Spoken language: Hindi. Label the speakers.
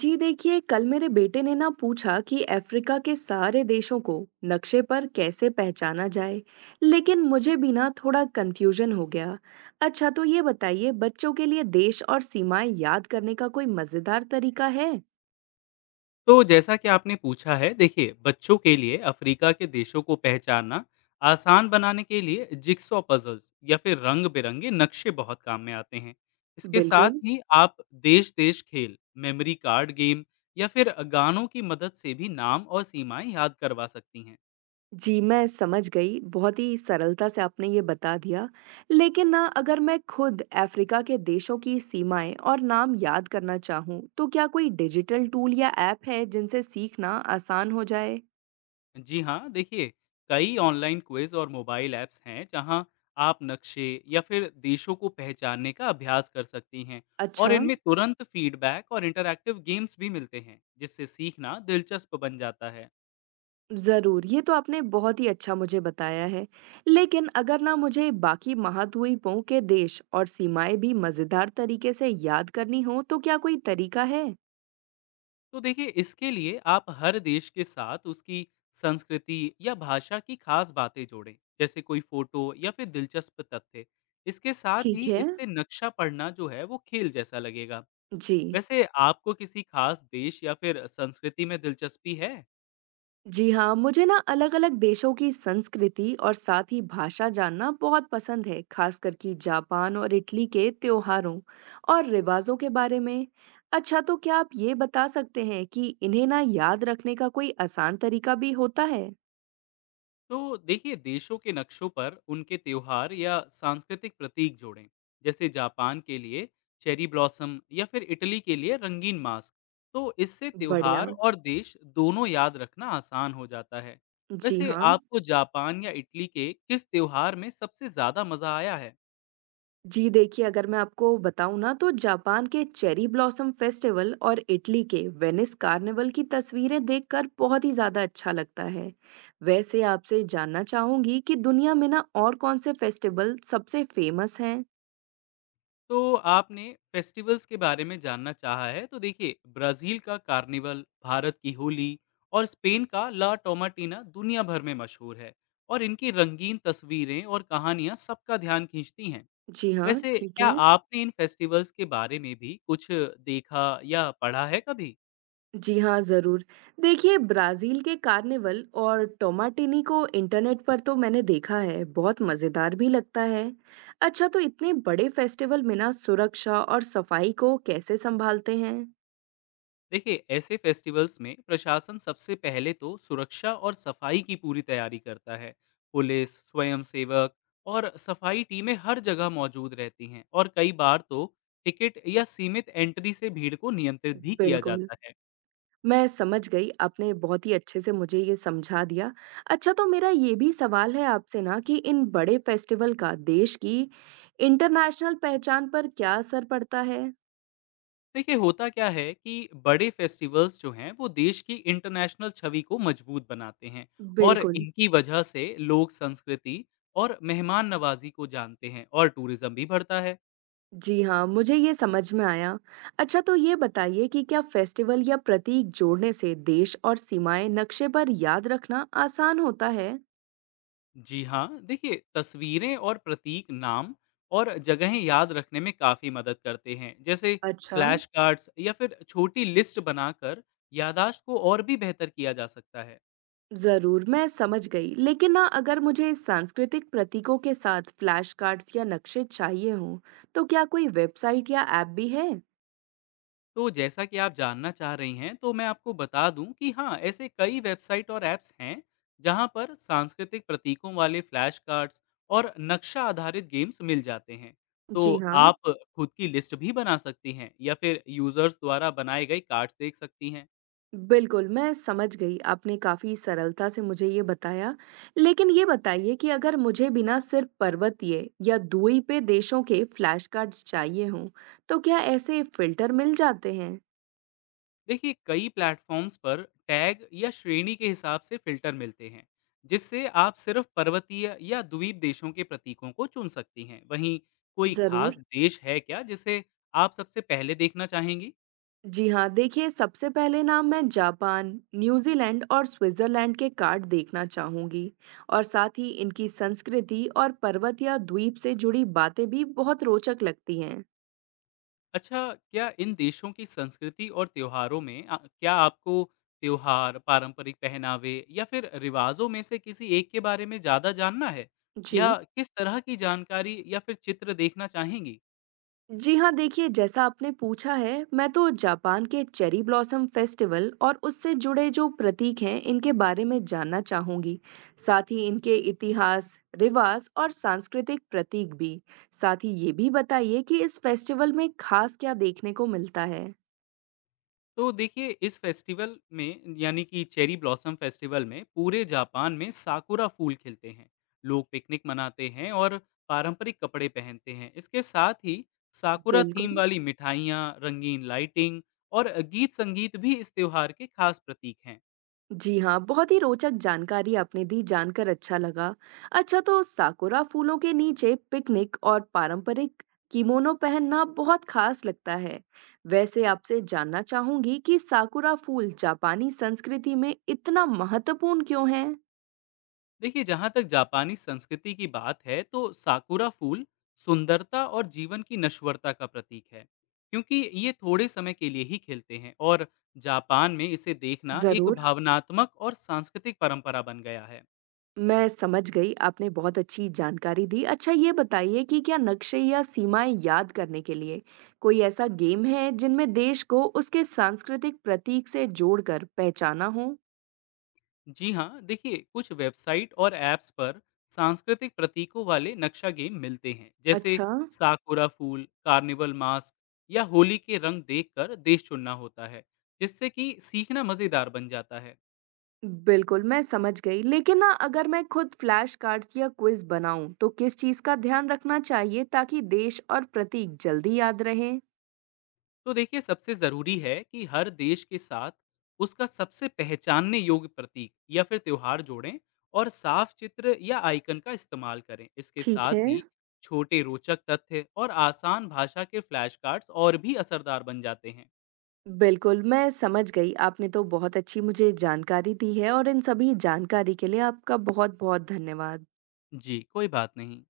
Speaker 1: जी देखिए, कल मेरे बेटे ने ना पूछा कि अफ्रीका के सारे देशों को नक्शे पर कैसे पहचाना जाए। लेकिन मुझे भी ना थोड़ा कंफ्यूजन हो गया। अच्छा, तो ये बताइए, बच्चों के लिए देश और सीमाएं याद करने का कोई मजेदार तरीका है?
Speaker 2: तो जैसा कि आपने पूछा है, देखिए बच्चों के लिए अफ्रीका के देशों को पहचानना आसान बनाने के लिए जिक्सॉ पजल्स या फिर रंग बिरंगे नक्शे बहुत काम में आते हैं। इसके साथ
Speaker 1: बिल्कुल।
Speaker 2: ही आप देश देश खेल, मेमोरी कार्ड गेम या फिर गानों की मदद से भी नाम और सीमाएं याद करवा सकती हैं।
Speaker 1: जी, मैं समझ गई, बहुत ही सरलता से आपने ये बता दिया। लेकिन ना अगर मैं खुद अफ्रीका के देशों की सीमाएं और नाम याद करना चाहूँ, तो क्या कोई डिजिटल टूल या ऐप है जिनसे सीखना आसान हो जाए?
Speaker 2: जी हाँ, देखिए कई ऑनलाइन क्विज़ और मोबाइल ऐप्स हैं जहाँ आप नक्शे या फिर देशों को पहचानने का अभ्यास कर सकती हैं और
Speaker 1: अच्छा,
Speaker 2: इनमें तुरंत फीडबैक और इंटरैक्टिव गेम्स भी मिलते हैं जिससे सीखना दिलचस्प बन जाता है।
Speaker 1: ज़रूर। ये तो आपने बहुत ही अच्छा मुझे बताया है। लेकिन अगर ना मुझे बाकी महाद्वीपों के देश और सीमाएँ भी मज़ेदार तरीके से याद करनी हो, तो क्या कोई तरीका है?
Speaker 2: तो देखिए इसके लिए आप हर देश के साथ उसकी संस्कृति या भाषा की खास बातें जोड़ें, जैसे कोई फोटो या फिर दिलचस्प तथ्य। इसके साथ ही
Speaker 1: ठीक है।
Speaker 2: इससे नक्शा पढ़ना जो है वो खेल जैसा लगेगा।
Speaker 1: जी।
Speaker 2: वैसे आपको किसी खास देश या फिर संस्कृति में दिलचस्पी है?
Speaker 1: जी हाँ, मुझे ना अलग-अलग देशों की संस्कृति और साथ ही भाषा जानना बहुत पसंद है, खासकर कि जापान और इटली के त्योहारों और रिवाज़ों के बारे में। अच्छा, तो क्या आप ये बता सकते हैं कि इन्हें ना याद रखने का कोई आसान तरीका भी होता है?
Speaker 2: तो देखिए देशों के नक्शों पर उनके त्योहार या सांस्कृतिक प्रतीक जोड़ें। जैसे जापान के लिए चेरी ब्लॉसम या फिर इटली के लिए रंगीन मास्क। तो इससे त्योहार
Speaker 1: बढ़िया।
Speaker 2: और देश दोनों याद रखना आसान हो जाता है।
Speaker 1: जी
Speaker 2: वैसे
Speaker 1: हाँ।
Speaker 2: आपको जापान या इटली के किस त्योहार में सबसे ज्यादा मजा आया है?
Speaker 1: जी देखिए, अगर मैं आपको बताऊँ ना तो जापान के चेरी ब्लॉसम फेस्टिवल और इटली के वेनिस कार्निवल की तस्वीरें देखकर बहुत ही ज़्यादा अच्छा लगता है। वैसे आपसे जानना चाहूँगी कि दुनिया में ना और कौन से फेस्टिवल सबसे फेमस हैं?
Speaker 2: तो आपने फेस्टिवल्स के बारे में जानना चाहा है, तो देखिए ब्राजील का कार्निवल, भारत की होली और स्पेन का ला टोमाटीना दुनिया भर में मशहूर है। और इनकी रंगीन तस्वीरें और कहानियां सबका ध्यान खींचती हैं।
Speaker 1: जी हाँ,
Speaker 2: वैसे
Speaker 1: ठीक
Speaker 2: क्या
Speaker 1: है।
Speaker 2: आपने इन फेस्टिवल्स के बारे में भी कुछ देखा या पढ़ा है कभी?
Speaker 1: जी हाँ, ज़रूर। देखिए, ब्राज़ील के कार्निवल और टोमाटिनी को इंटरनेट पर तो मैंने देखा है, बहुत मज़ेदार भी लगता है। अच्छा, तो इतने बड़े फेस्टिवल में ना सुरक्षा और सफाई को कैसे संभालते हैं?
Speaker 2: देखिए ऐसे फेस्टिवल्स में प्रशासन सबसे पहले तो सुरक्षा और सफाई की पूरी तैयारी करता है। पुलिस, स्वयंसेवक और सफाई टीमें हर जगह मौजूद रहती हैं और कई बार तो टिकट या सीमित एंट्री से भीड़ को नियंत्रित भी किया
Speaker 1: बिल्कुल।
Speaker 2: जाता है।
Speaker 1: मैं समझ गई, आपने बहुत ही अच्छे से मुझे ये समझा दिया। अच्छा, तो मेरा ये भी सवाल है आपसे ना कि इन बड़े फेस्टिवल का देश की इंटरनेशनल पहचान पर क्या असर पड़ता है?
Speaker 2: देखिए होता क्या है कि बड़े फेस्टिवल्स जो हैं वो देश की इंटरनेशनल छवि को मजबूत बनाते हैं। और
Speaker 1: बिल्कुल।
Speaker 2: इनकी वजह से लोग संस्कृति और मेहमान नवाजी को जानते हैं और टूरिज्म भी बढ़ता है।
Speaker 1: जी हाँ, मुझे ये समझ में आया। अच्छा, तो ये बताइए कि क्या फेस्टिवल या प्रतीक जोड़ने से देश और सीमाएँ नक्शे पर याद रखना आसान होता है?
Speaker 2: जी हाँ, देखिए तस्वीरें और प्रतीक नाम और जगहें याद रखने में काफ़ी मदद करते हैं। जैसे
Speaker 1: अच्छा,
Speaker 2: फ्लैश कार्ड्स या फिर छोटी लिस्ट बनाकर याददाश्त को और भी बेहतर किया जा सकता है।
Speaker 1: ज़रूर, मैं समझ गई। लेकिन ना अगर मुझे सांस्कृतिक प्रतीकों के साथ फ्लैश कार्ड्स या नक्शे चाहिए हों, तो क्या कोई वेबसाइट या ऐप भी है?
Speaker 2: तो जैसा कि आप जानना चाह रही हैं, तो मैं आपको बता दूं कि हाँ, ऐसे कई वेबसाइट और ऐप्स हैं, जहां पर सांस्कृतिक प्रतीकों वाले फ्लैश कार्ड्स और नक्शा आधारित गेम्स मिल जाते हैं। तो
Speaker 1: जी हाँ।
Speaker 2: आप खुद की लिस्ट भी बना सकती हैं या फिर यूजर्स द्वारा बनाए गए कार्ड्स देख सकती हैं।
Speaker 1: बिल्कुल, मैं समझ गई। आपने काफ़ी सरलता से मुझे ये बताया। लेकिन ये बताइए कि अगर मुझे बिना सिर्फ पर्वतीय या दूरी पे देशों के फ्लैश कार्ड्स चाहिए हों, तो क्या ऐसे फ़िल्टर मिल जाते हैं?
Speaker 2: देखिए कई प्लेटफॉर्म्स पर टैग या श्रेणी के हिसाब से फिल्टर मिलते हैं, जिससे आप सिर्फ पर्वतीय या द्वीप देशों के प्रतीकों को चुन सकती हैं। वहीं कोई खास
Speaker 1: ज़रूर।
Speaker 2: देश है क्या जिसे आप सबसे पहले देखना चाहेंगी?
Speaker 1: जी हाँ, देखिए, सबसे पहले ना मैं जापान, न्यूज़ीलैंड और स्विट्ज़रलैंड के कार्ड देखना चाहूँगी। और साथ ही इनकी संस्कृति और पर्वत या द्वीप से जुड़ी बातें भी बहुत रोचक लगती हैं।
Speaker 2: अच्छा, क्या इन देशों की संस्कृति और त्योहारों में क्या आपको त्योहार, पारंपरिक पहनावे या फिर रिवाजों में से किसी एक के बारे में ज़्यादा जानना है,
Speaker 1: जी।
Speaker 2: या किस तरह की जानकारी या फिर चित्र देखना चाहेंगी?
Speaker 1: जी हाँ, देखिए, जैसा आपने पूछा है, मैं तो जापान के चेरी ब्लॉसम फेस्टिवल और उससे जुड़े जो प्रतीक हैं इनके बारे में जानना चाहूंगी। साथ ही इनके इतिहास, रिवाज और सांस्कृतिक प्रतीक भी। साथ ही ये भी बताइए कि इस फेस्टिवल में खास क्या देखने को मिलता है?
Speaker 2: तो देखिए इस फेस्टिवल में यानी कि चेरी ब्लॉसम फेस्टिवल में पूरे जापान में साकुरा फूल खिलते हैं। लोग पिकनिक मनाते हैं और पारंपरिक कपड़े पहनते हैं। इसके साथ ही साकुरा थीम
Speaker 1: बिल्कुल।
Speaker 2: वाली मिठाइयाँ, रंगीन लाइटिंग और गीत संगीत भी इस त्योहार के खास प्रतीक हैं।
Speaker 1: जी हाँ, बहुत ही रोचक जानकारी आपने दी, जानकर अच्छा लगा। अच्छा, तो साकुरा फूलों के नीचे पिकनिक और पारंपरिक किमोनो पहनना बहुत खास लगता है। वैसे आपसे जानना चाहूंगी कि साकुरा फूल जापानी संस्कृति में इतना महत्वपूर्ण क्यों है?
Speaker 2: देखिए जहाँ तक जापानी संस्कृति की बात है, तो साकुरा फूल सुंदरता और जीवन की नश्वरता का प्रतीक है, क्योंकि ये थोड़े समय के लिए ही खिलते हैं। और जापान में इसे देखना एक
Speaker 1: जरूर,
Speaker 2: भावनात्मक और सांस्कृतिक परंपरा बन गया है।
Speaker 1: मैं समझ गई। आपने बहुत अच्छी जानकारी दी। अच्छा, ये बताइए कि क्या नक्शे या सीमाएं याद करने के लिए कोई ऐसा गेम है जिनमें देश को उसके सांस्कृतिक प्रतीक से जोड़कर पहचाना हो?
Speaker 2: जी हाँ, देखिए कुछ वेबसाइट और ऐप्स पर सांस्कृतिक प्रतीकों वाले नक्शा गेम मिलते हैं। जैसे
Speaker 1: अच्छा,
Speaker 2: साकुरा फूल, कार्निवल मास्क या होली के रंग देखकर देश चुनना होता है, जिससे कि सीखना मज़ेदार बन जाता है।
Speaker 1: बिल्कुल, मैं समझ गई। लेकिन ना अगर मैं खुद फ्लैश कार्ड्स या क्विज़ बनाऊँ, तो किस चीज़ का ध्यान रखना चाहिए ताकि देश और प्रतीक जल्दी याद रहें?
Speaker 2: तो देखिए सबसे ज़रूरी है कि हर देश के साथ उसका सबसे पहचानने योग्य प्रतीक या फिर त्यौहार जोड़ें और साफ चित्र या आइकन का इस्तेमाल करें। इसके
Speaker 1: ठीक
Speaker 2: साथ
Speaker 1: है।
Speaker 2: ही छोटे रोचक तथ्य और आसान भाषा के फ्लैश कार्ड्स और भी असरदार बन जाते हैं।
Speaker 1: बिल्कुल, मैं समझ गई। आपने तो बहुत अच्छी मुझे जानकारी दी है और इन सभी जानकारी के लिए आपका बहुत-बहुत धन्यवाद।
Speaker 2: जी, कोई बात नहीं।